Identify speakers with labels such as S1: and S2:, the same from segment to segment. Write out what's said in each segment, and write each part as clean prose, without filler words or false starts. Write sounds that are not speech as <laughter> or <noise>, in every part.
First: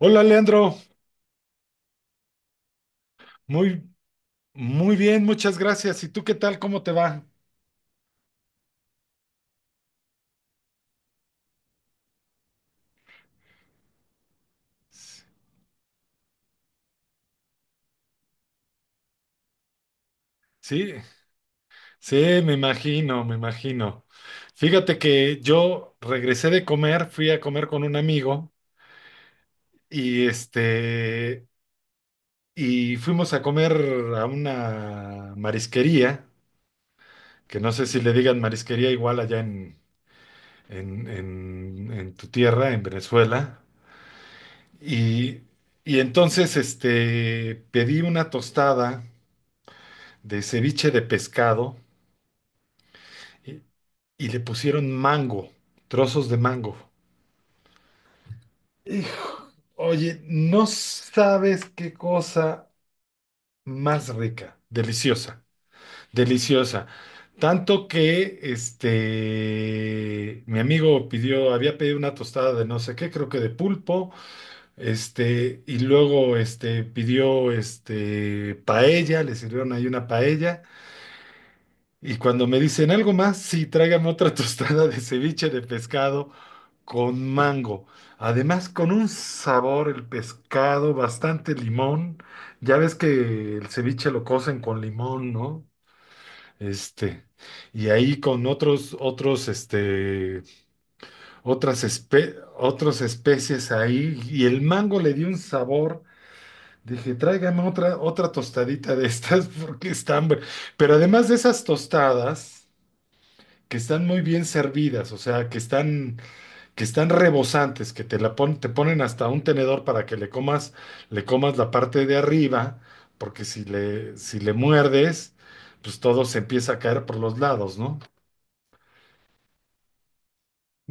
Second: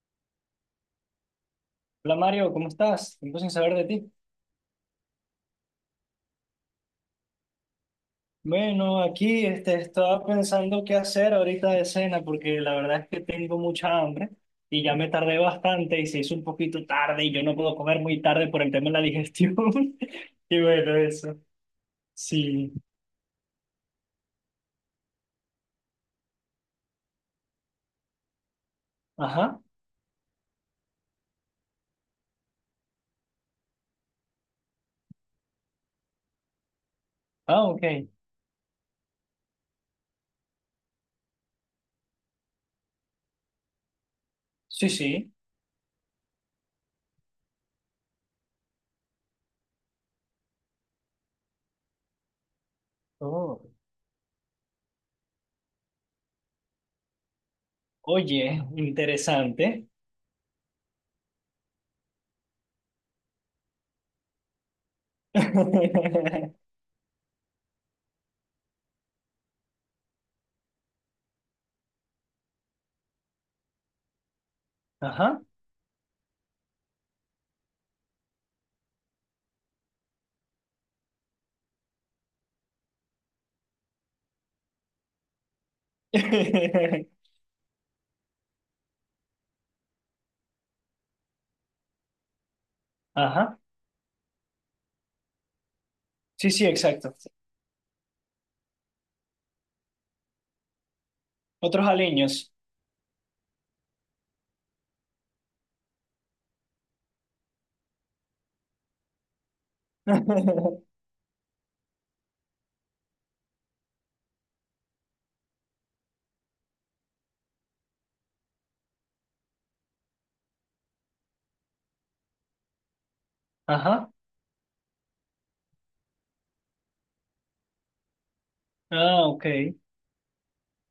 S1: Hola Leandro,
S2: Hola Mario, ¿cómo estás? Tiempo sin saber de
S1: muy,
S2: ti.
S1: muy bien, muchas gracias. ¿Y tú qué tal? ¿Cómo te va?
S2: Bueno, aquí estaba pensando qué hacer ahorita de cena porque la verdad es que tengo mucha hambre y ya me tardé bastante y se hizo un poquito tarde y yo no puedo comer muy tarde por el tema de la digestión. <laughs> Y
S1: Sí,
S2: bueno, eso.
S1: sí, me
S2: Sí.
S1: imagino, me imagino. Fíjate que yo regresé de comer, fui a comer con un amigo
S2: Ajá.
S1: y este, y fuimos a comer a una marisquería, que
S2: Ah,
S1: no
S2: ok.
S1: sé si le digan marisquería igual allá en tu tierra, en Venezuela.
S2: Sí, sí.
S1: Y, y entonces pedí una tostada de ceviche de pescado y,
S2: Oh.
S1: y le pusieron mango, trozos de mango.
S2: Oye,
S1: Hijo,
S2: interesante.
S1: oye, no sabes qué cosa más rica, deliciosa,
S2: <laughs>
S1: deliciosa. Tanto que mi amigo pidió, había pedido una tostada de no sé qué, creo que de pulpo,
S2: Ajá.
S1: y luego pidió paella, le sirvieron ahí una paella, y cuando me dicen algo más, sí, tráigame otra <laughs> tostada de ceviche de pescado
S2: <laughs>
S1: con mango. Además, con un sabor, el pescado, bastante limón. Ya ves que
S2: Ajá.
S1: el ceviche lo cocen con limón, ¿no?
S2: Sí, sí, exacto.
S1: Este, y ahí con otros, otros, este, otras,
S2: Otros
S1: espe-
S2: aliños.
S1: otras especies ahí, y el mango le dio un sabor. Dije, tráigame otra tostadita de estas <laughs> porque están hambre.
S2: <laughs>
S1: Pero además de esas tostadas, que están muy bien servidas, o sea, que están rebosantes, que te ponen hasta un tenedor para que le comas la parte de arriba, porque
S2: Ajá.
S1: si le muerdes, pues todo se empieza a caer por los lados, ¿no?
S2: Ah, ok.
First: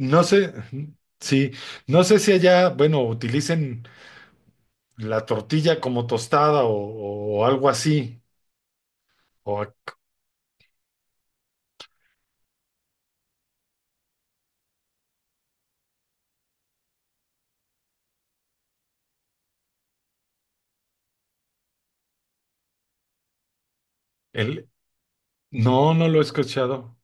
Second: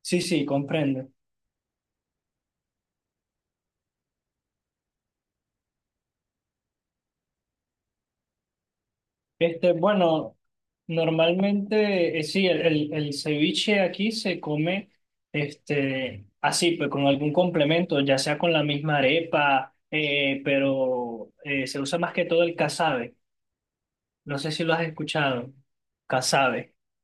S2: Sí, sí,
S1: sé,
S2: comprendo.
S1: sí, no sé si allá, bueno, utilicen la tortilla como tostada o algo así, o
S2: Bueno, normalmente, sí, el ceviche aquí se come así, pues con algún complemento, ya sea con la misma arepa, pero se usa más que todo el casabe. No sé si
S1: el,
S2: lo has escuchado.
S1: no, no lo he
S2: Casabe.
S1: escuchado.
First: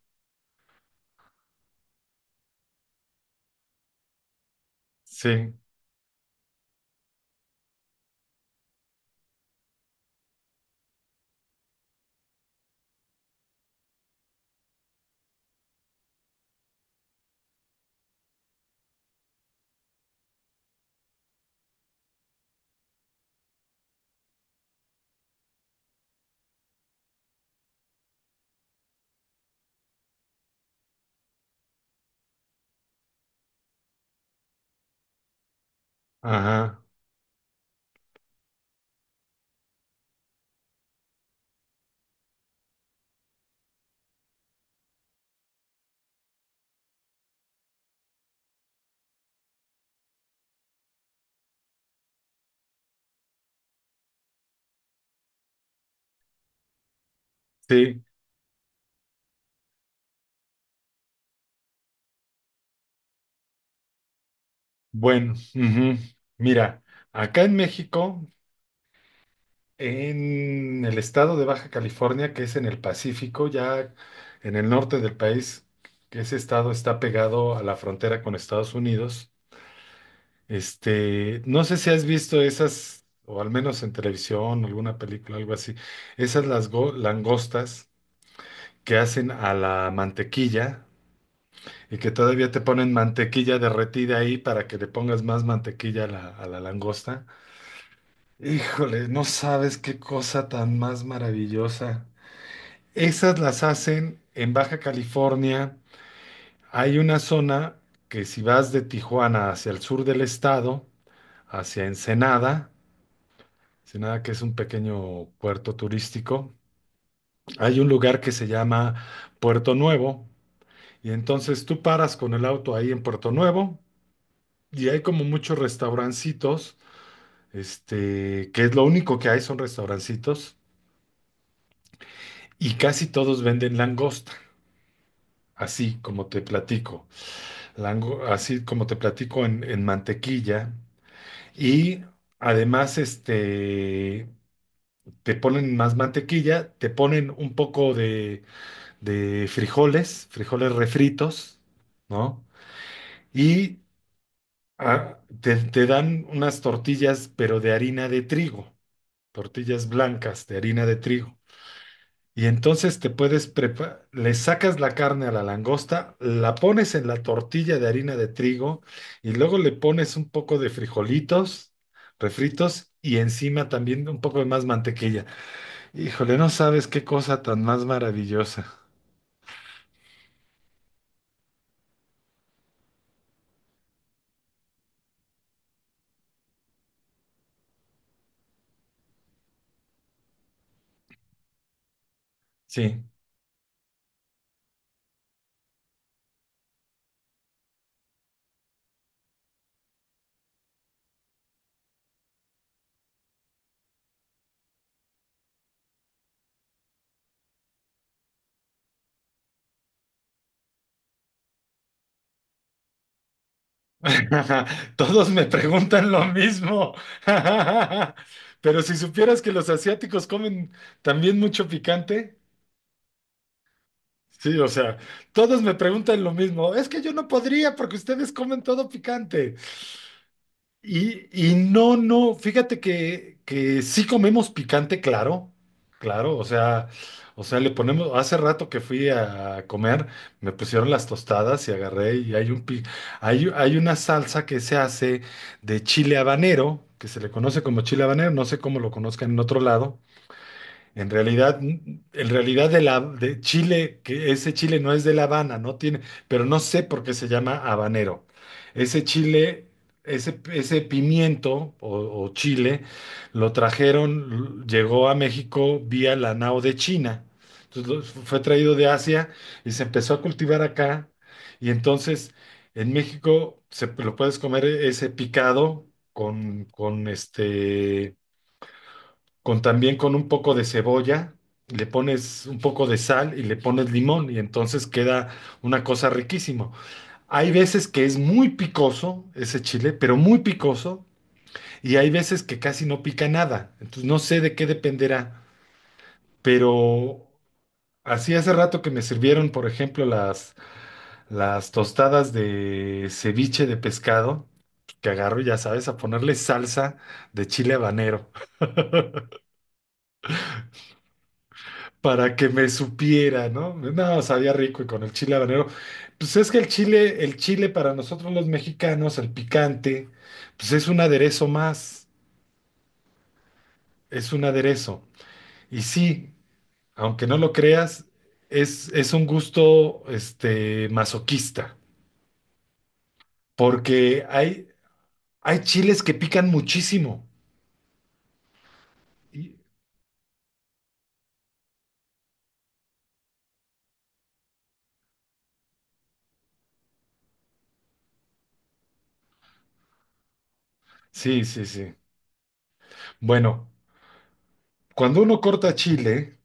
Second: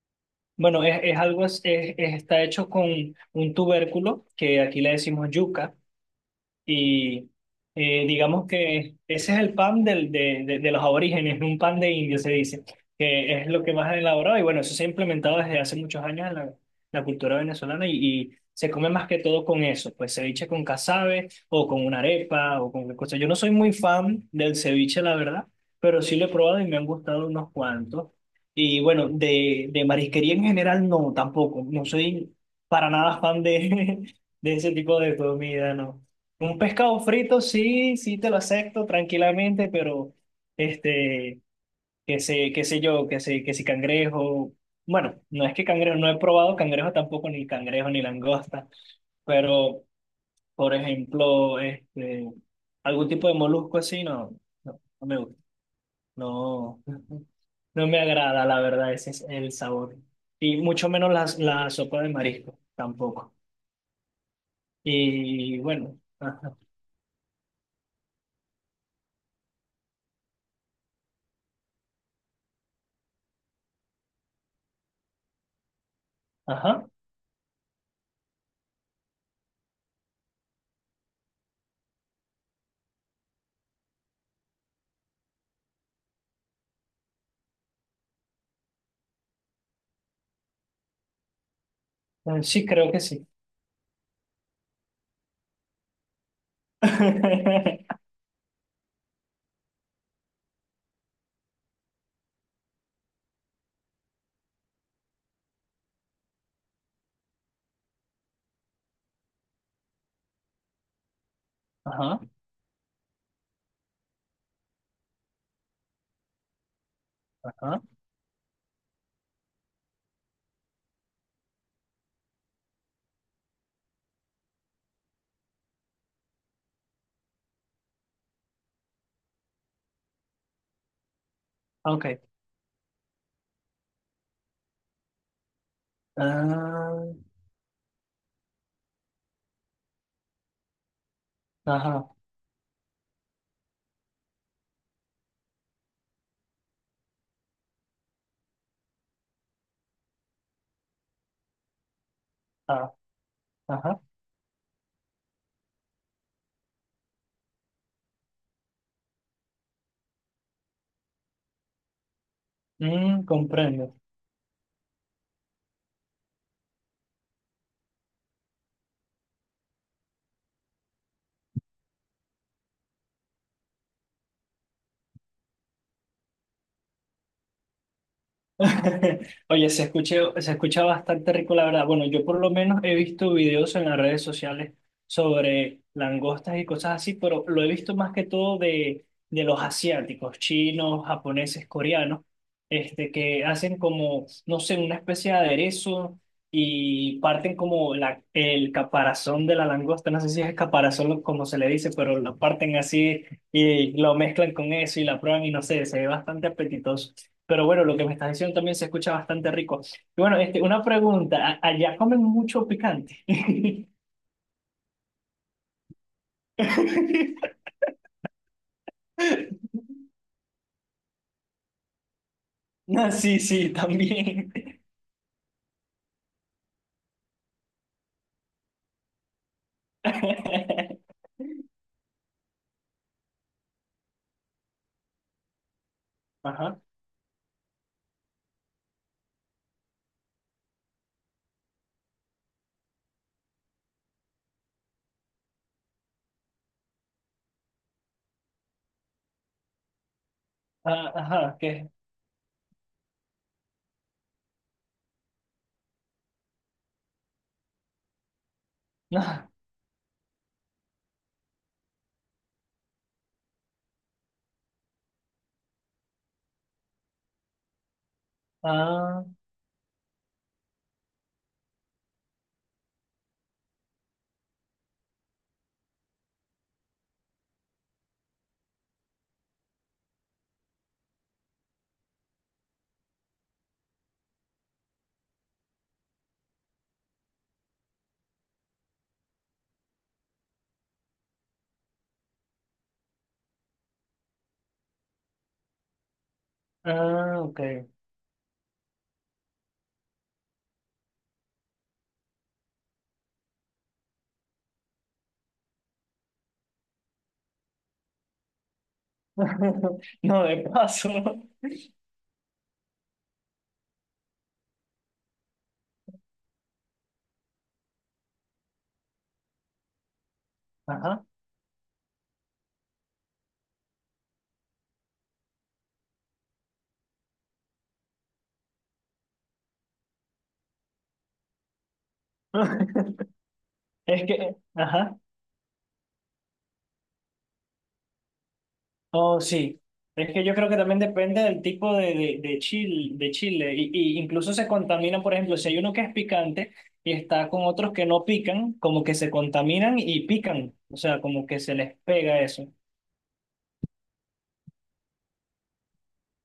S2: Bueno, es está hecho con un tubérculo, que aquí le decimos
S1: Sí,
S2: yuca. Y digamos que ese es el pan de los aborígenes, un pan de indio se dice, que es lo que más han elaborado. Y bueno, eso se ha implementado desde hace muchos años en la cultura venezolana y se come más que todo con eso, pues ceviche con casabe o con una arepa o con cualquier cosa. Yo no soy muy fan del ceviche, la verdad, pero sí lo he probado y me han gustado unos cuantos. Y bueno, de marisquería en general no, tampoco. No soy para nada fan de, <laughs> de ese tipo de comida, no. Un
S1: ajá,
S2: pescado frito, sí, sí te lo acepto tranquilamente, pero este, qué sé yo, qué sé, que si cangrejo, bueno, no es que cangrejo, no he probado cangrejo tampoco, ni cangrejo ni langosta, pero por ejemplo, algún tipo de molusco así, no, no me gusta, no, <laughs> no me
S1: sí,
S2: agrada, la verdad, ese es el sabor. Y mucho menos las la sopa de marisco, tampoco.
S1: bueno,
S2: Y
S1: ujú.
S2: bueno, ajá,
S1: Mira, acá en México. En el estado de Baja California, que es en el Pacífico, ya en el norte del país, que ese estado
S2: ajá,
S1: está pegado a la frontera con Estados Unidos. No sé si has visto esas, o al menos en televisión, alguna película, algo así, esas langostas que hacen a la mantequilla y que todavía te
S2: sí
S1: ponen
S2: creo que sí.
S1: mantequilla derretida ahí para que le pongas más mantequilla a a la langosta.
S2: <laughs>
S1: Híjole, no sabes qué cosa tan más maravillosa. Esas las hacen en Baja California. Hay una zona que si vas de Tijuana hacia el sur del estado, hacia
S2: Ajá,
S1: Ensenada, Ensenada que es un pequeño puerto turístico, hay
S2: ajá,
S1: un lugar que se llama Puerto Nuevo. Y entonces tú paras con el auto ahí en Puerto Nuevo y hay como muchos restaurancitos, que es lo único que hay son restaurancitos
S2: ok.
S1: y casi todos venden langosta, así como te platico.
S2: Ah,
S1: Así como te platico, en mantequilla. Y
S2: ajá,
S1: además, te ponen más mantequilla, te ponen un poco de frijoles refritos, ¿no?
S2: ah,
S1: Y
S2: ajá.
S1: te dan unas tortillas, pero de harina de trigo, tortillas blancas de harina de trigo. Y entonces te
S2: Mm,
S1: puedes
S2: comprendo.
S1: preparar, le sacas la carne a la langosta, la pones en la tortilla de harina de trigo y luego le pones un poco de frijolitos refritos y encima también un poco de más mantequilla. Híjole, no sabes qué cosa tan más maravillosa.
S2: <laughs> Oye, se escucha bastante rico, la verdad. Bueno, yo por lo menos he visto videos en las redes sociales sobre langostas y cosas así, pero lo he visto más que todo de los asiáticos, chinos, japoneses, coreanos,
S1: Sí.
S2: que hacen como, no sé, una especie de aderezo y parten como el caparazón de la langosta, no sé si es caparazón como se le dice, pero lo parten así y lo mezclan con eso y la prueban y no sé, se ve bastante apetitoso. Pero bueno, lo que me estás diciendo también se escucha bastante rico. Y bueno, una pregunta, ¿allá comen mucho picante?
S1: <laughs> Todos me preguntan lo mismo.
S2: <laughs>
S1: <laughs> Pero si supieras que los asiáticos comen también mucho picante.
S2: No, sí, sí, también.
S1: Sí, o sea, todos me preguntan lo mismo. Es que yo no podría porque ustedes comen todo picante.
S2: <laughs>
S1: Y no, no, fíjate que sí comemos picante, claro, claro,
S2: Ajá,
S1: o sea, le ponemos, hace rato que fui a comer, me pusieron las tostadas y agarré y hay una salsa que se hace de chile habanero, que se le conoce como chile habanero, no sé cómo lo conozcan en otro lado
S2: ah, ajá, ¿qué?
S1: en realidad de la de Chile, que ese Chile no es de La Habana, no tiene, pero no sé por qué se llama habanero. Ese
S2: No,
S1: chile, ese pimiento o chile, lo trajeron, llegó a México vía la nao de China. Entonces fue traído de
S2: ah,
S1: Asia y se empezó a cultivar acá. Y entonces en México se lo puedes comer ese picado con con también con un poco de cebolla, le pones un poco de sal y le pones limón y entonces queda una cosa riquísimo. Hay veces que es muy picoso ese chile, pero muy picoso, y hay veces que casi no pica nada. Entonces no sé de qué dependerá, pero
S2: ah, ok.
S1: así hace rato que me sirvieron, por ejemplo, las tostadas de ceviche de pescado, que agarro, ya sabes, a ponerle salsa de chile habanero.
S2: <laughs> No, de paso.
S1: Para que me supiera, ¿no? No, sabía rico y con el chile habanero. Pues es que el chile para nosotros los mexicanos, el picante, pues es un
S2: Ajá.
S1: aderezo más, es un aderezo. Y sí, aunque no lo creas, es un gusto, masoquista,
S2: <laughs>
S1: porque
S2: Es que, ajá.
S1: hay chiles que pican muchísimo.
S2: Oh,
S1: Y-
S2: sí. Es que yo creo que también depende del tipo de chile, de chile. Y incluso se contaminan, por ejemplo, si hay uno que es picante y está con otros que no pican, como que se contaminan y pican. O sea,
S1: Sí,
S2: como que
S1: sí,
S2: se
S1: sí.
S2: les pega eso.
S1: Bueno, cuando uno corta chile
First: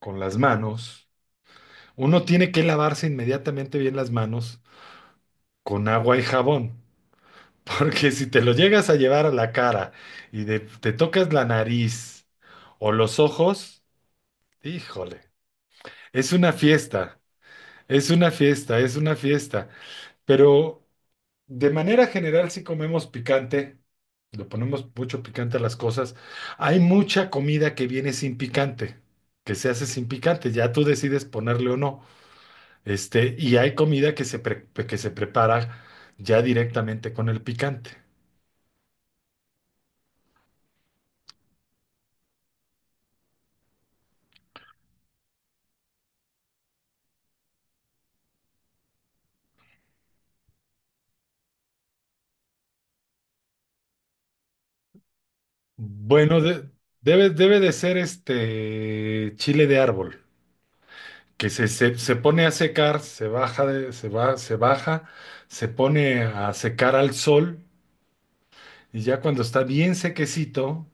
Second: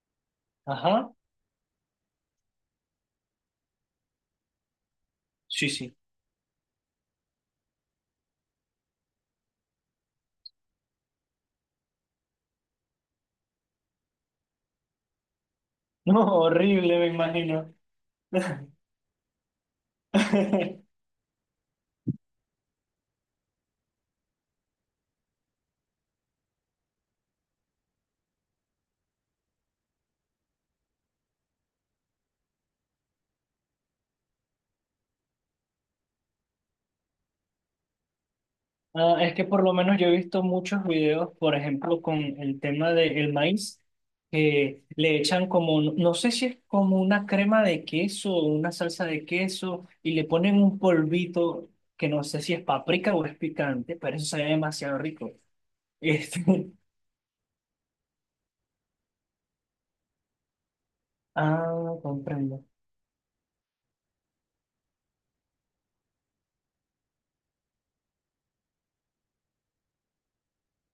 S1: con las manos,
S2: Ajá.
S1: uno tiene que lavarse inmediatamente bien las manos
S2: Sí,
S1: con
S2: sí.
S1: agua y jabón, <laughs> porque si te lo llegas a llevar a la cara y te tocas la nariz o los ojos, híjole,
S2: <laughs> No,
S1: es una
S2: horrible, me
S1: fiesta,
S2: imagino.
S1: es una fiesta, es una fiesta, pero
S2: <laughs>
S1: de manera general si comemos picante, le ponemos mucho picante a las cosas, hay mucha comida que viene sin picante. Que se hace sin picante, ya tú decides ponerle o no. Y hay comida que que se prepara ya directamente con el picante.
S2: Ah, es que por lo menos yo he visto muchos videos, por ejemplo, con el tema del maíz, que le echan como, no no sé si es como una crema de queso o una salsa de queso, y le ponen un polvito que no sé si es paprika o es picante, pero eso se ve demasiado rico.
S1: Bueno,
S2: Este,
S1: debe de ser este chile de árbol,
S2: <laughs>
S1: que
S2: ah,
S1: se pone a
S2: comprendo.
S1: secar, se baja, se va, se baja, se pone a secar al sol y ya cuando está bien sequecito,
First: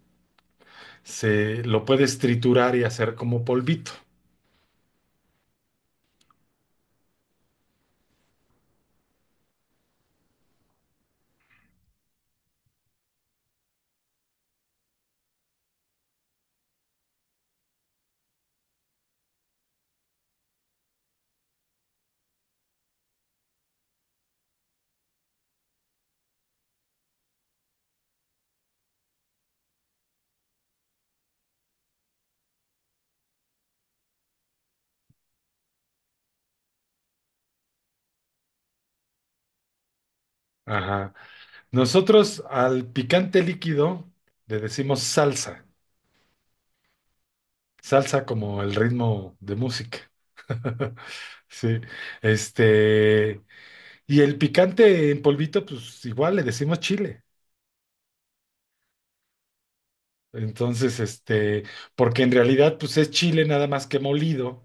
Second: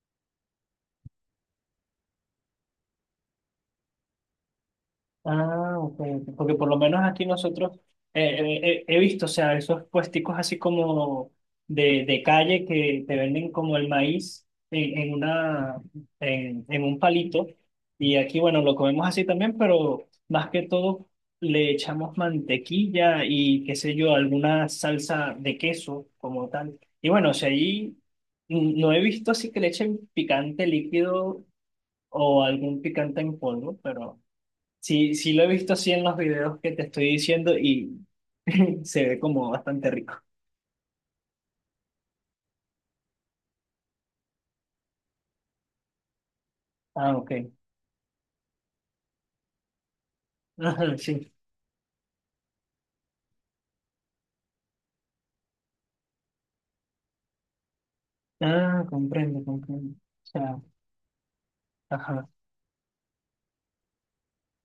S1: se lo puedes triturar y hacer como polvito.
S2: Ah, ok, ok. Porque por lo menos aquí nosotros eh, he visto, o sea, esos puesticos así como de calle que te venden como el maíz en un palito. Y aquí, bueno, lo comemos así también, pero más que todo le echamos mantequilla y qué sé yo, alguna salsa de queso como tal. Y bueno, o sea, ahí mm, no he visto así que le echen picante líquido o algún picante en polvo, pero. Sí, sí lo he visto así en los videos que te estoy diciendo y <laughs> se ve como bastante rico.
S1: Ajá. Nosotros al picante líquido le decimos salsa,
S2: Ah, ok. <laughs>
S1: salsa como el ritmo de música.
S2: Ajá,
S1: <laughs>
S2: sí.
S1: Sí, este. Y el picante en polvito, pues igual le decimos chile.
S2: Ah, comprendo, comprendo. O sea,
S1: Entonces, porque
S2: ajá,
S1: en realidad, pues es chile nada más que molido,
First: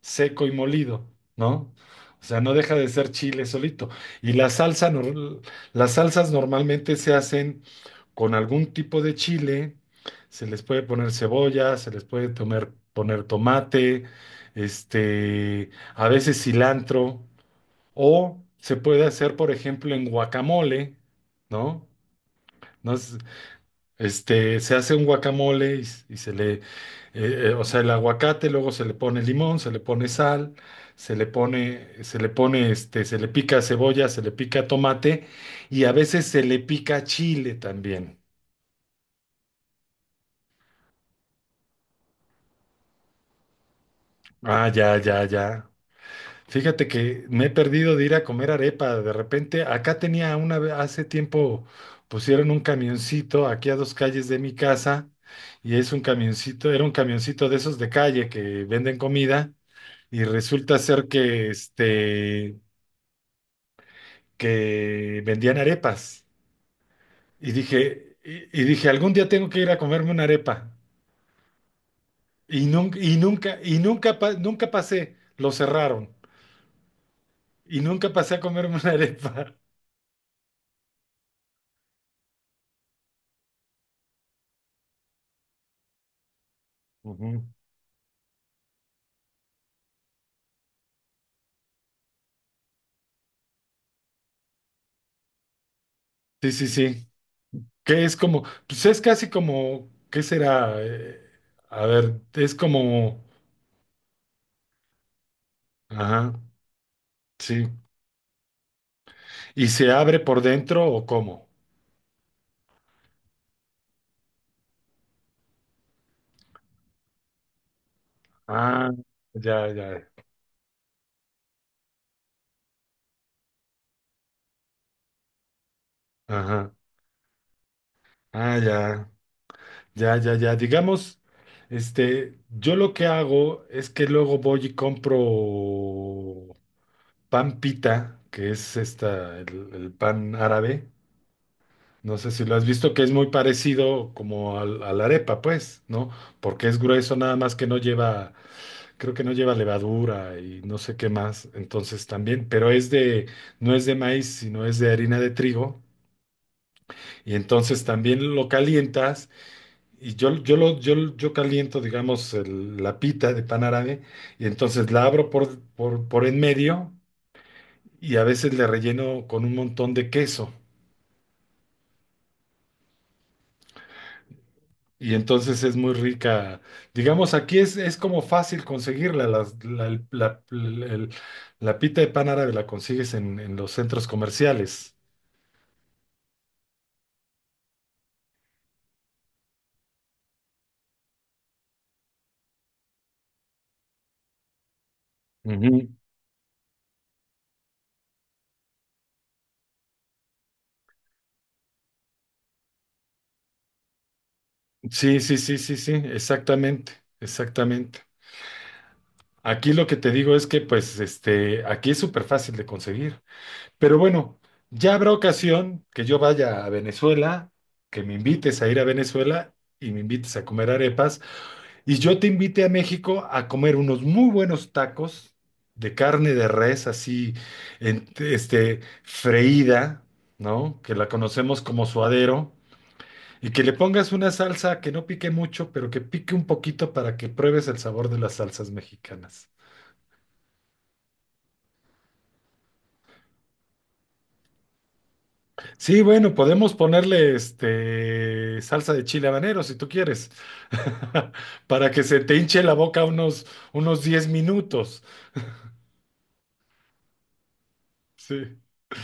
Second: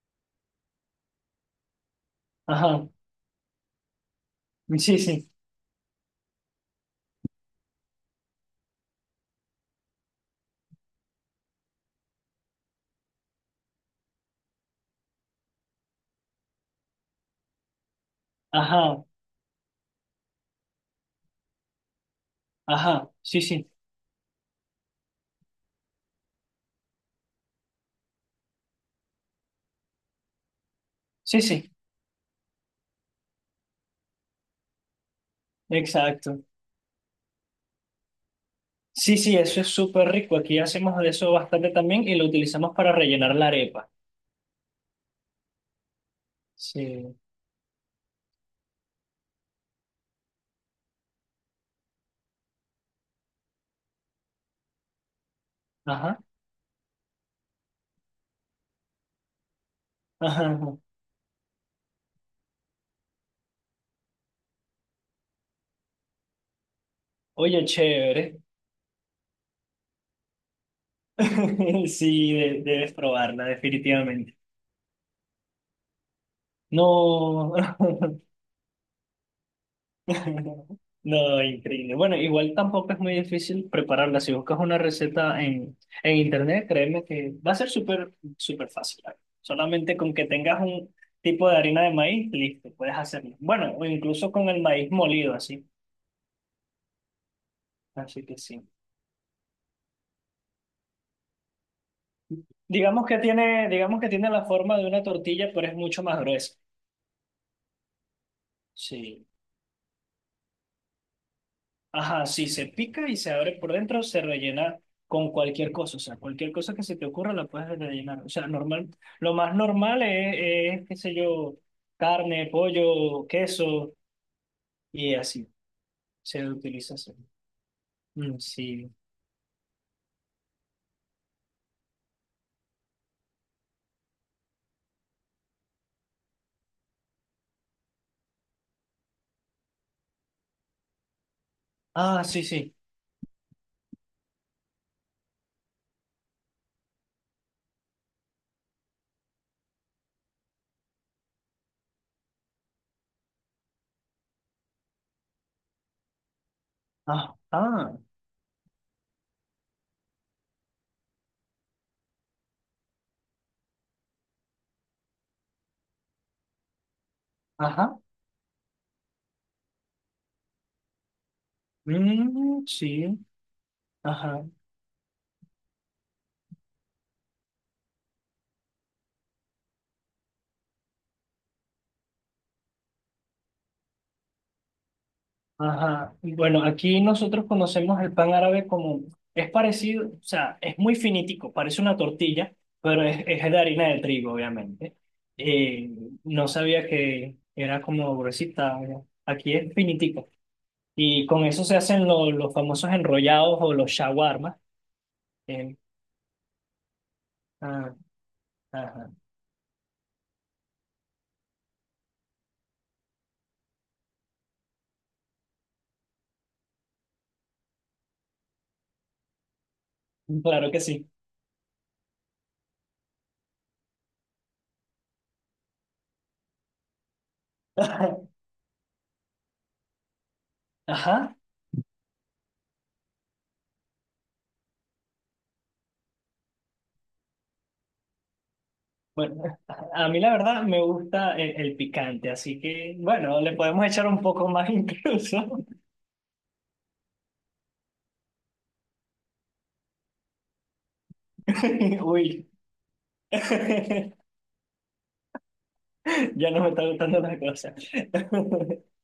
S1: seco y molido, ¿no? O sea, no deja de
S2: ajá.
S1: ser chile solito. Y la salsa,
S2: Sí, sí.
S1: nor- Las salsas normalmente se hacen con algún tipo de chile. Se les puede poner cebolla, se les puede poner tomate, este, a veces cilantro, o se
S2: Ajá,
S1: puede hacer, por ejemplo, en guacamole, ¿no? ¿no?
S2: ajá.
S1: Es-
S2: Sí, sí.
S1: Este, se hace un guacamole y se le, o sea, el aguacate, luego se le pone limón, se le pone sal,
S2: Sí, sí.
S1: se le pica cebolla, se le pica tomate y a veces se
S2: Exacto.
S1: le pica chile también.
S2: Sí, sí, eso es súper rico. Aquí hacemos de eso bastante también y lo utilizamos para rellenar la arepa.
S1: Ah, ya, ya, ya. Fíjate
S2: Sí.
S1: que me he perdido de ir a comer arepa. De repente, acá tenía una vez, hace tiempo pusieron un camioncito aquí a dos calles de mi casa y es un
S2: Ajá,
S1: camioncito, era un camioncito de esos de calle que venden comida y
S2: ajá. ajá.
S1: resulta ser que, que vendían arepas. Y
S2: Oye,
S1: dije,
S2: chévere.
S1: y, y dije, algún día tengo que ir a comerme una arepa.
S2: <laughs> Sí, de-
S1: Y
S2: debes
S1: nunca, y
S2: probarla,
S1: nunca, y nunca,
S2: definitivamente.
S1: nunca pasé, lo cerraron.
S2: No.
S1: Y nunca
S2: <laughs>
S1: pasé a comerme una arepa.
S2: <laughs> No, increíble. Bueno, igual tampoco es muy difícil prepararla. Si buscas una receta en internet, créeme que
S1: Ujú.
S2: va a ser súper, súper fácil. ¿Vale? Solamente con que tengas un tipo de harina de maíz, listo, puedes hacerlo. Bueno, o incluso con el maíz molido, así.
S1: Sí, sí, sí. Que es
S2: Así que
S1: como,
S2: sí.
S1: pues es casi como, ¿qué será? A ver, es como,
S2: Digamos que tiene la forma de una tortilla, pero es mucho más
S1: ajá,
S2: gruesa.
S1: sí.
S2: Sí.
S1: ¿Y se abre por dentro o cómo?
S2: Ajá, sí, se pica y se abre por dentro, se rellena con cualquier cosa, o sea, cualquier cosa que se te ocurra la puedes rellenar. O sea, normal,
S1: Ah,
S2: lo más
S1: ya,
S2: normal
S1: ya,
S2: es qué sé yo, carne, pollo, queso y así, se
S1: ajá,
S2: utiliza así. Mm,
S1: ah,
S2: sí.
S1: ya. Ya, ya, ya. Digamos, yo lo que hago es que luego voy y compro pan pita, que es esta, el pan árabe. No
S2: Ah,
S1: sé
S2: sí,
S1: si lo has
S2: sí.
S1: visto, que es muy parecido como al- a la arepa, pues, ¿no? Porque es grueso, nada más que no lleva, creo que no lleva levadura y no sé qué más. Entonces también, pero no es de maíz, sino es de harina de trigo. Y
S2: Ah,
S1: entonces
S2: ah,
S1: también lo calientas. Y yo caliento, digamos, la pita de pan árabe y entonces la abro por en medio
S2: ajá.
S1: y a veces le relleno con un montón de queso.
S2: Mm, sí, ajá.
S1: Y entonces es muy rica. Digamos, aquí es como fácil conseguirla. La pita de pan árabe la consigues en los centros comerciales.
S2: Ajá. Bueno, aquí nosotros conocemos el pan árabe como, es parecido, o sea, es muy finitico, parece una tortilla, pero es de harina de trigo, obviamente.
S1: Ujú.
S2: Eh, no sabía que era como gruesita, ¿no? Aquí es finitico. Y con eso se hacen los famosos enrollados o los shawarma.
S1: Sí, sí, sí,
S2: Eh,
S1: sí, sí, exactamente,
S2: ah,
S1: exactamente.
S2: ajá.
S1: Aquí lo que te digo es que, pues, aquí es súper fácil de conseguir. Pero bueno, ya habrá ocasión que yo vaya a Venezuela, que me invites a ir a Venezuela y me invites a comer
S2: Claro que sí.
S1: arepas, y yo te invite a México a comer unos muy buenos tacos de carne de res así,
S2: <laughs>
S1: freída, ¿no? Que la
S2: Ajá.
S1: conocemos como suadero, y que le pongas una salsa que no pique mucho, pero que pique un poquito para que pruebes el sabor de las salsas
S2: Bueno,
S1: mexicanas.
S2: a mí la verdad me gusta el picante, así que bueno, le podemos echar un poco más <laughs> incluso.
S1: Sí, bueno, podemos ponerle salsa de chile habanero si tú quieres, <laughs> para que
S2: <laughs>
S1: se te
S2: Uy,
S1: hinche la boca unos
S2: <laughs>
S1: 10 minutos.
S2: ya no me está gustando la cosa.
S1: Sí.
S2: <laughs>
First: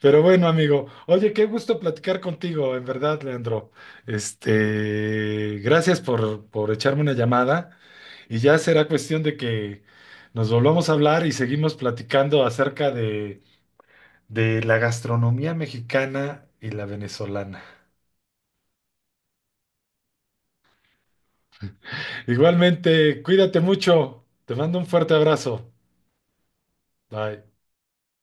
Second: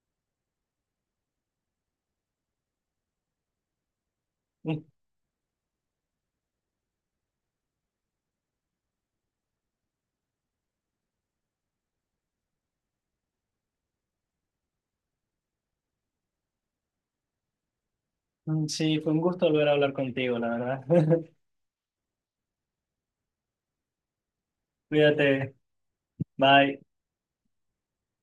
S1: Pero bueno, amigo, oye, qué gusto platicar contigo, en verdad, Leandro. Gracias por echarme una llamada y ya será cuestión de que nos volvamos a hablar y seguimos platicando acerca de la gastronomía mexicana y la venezolana.
S2: Sí, fue un gusto volver a hablar contigo, la verdad. <laughs>
S1: Igualmente, cuídate mucho. Te mando un fuerte
S2: Cuídate,
S1: abrazo.
S2: bye.
S1: Bye.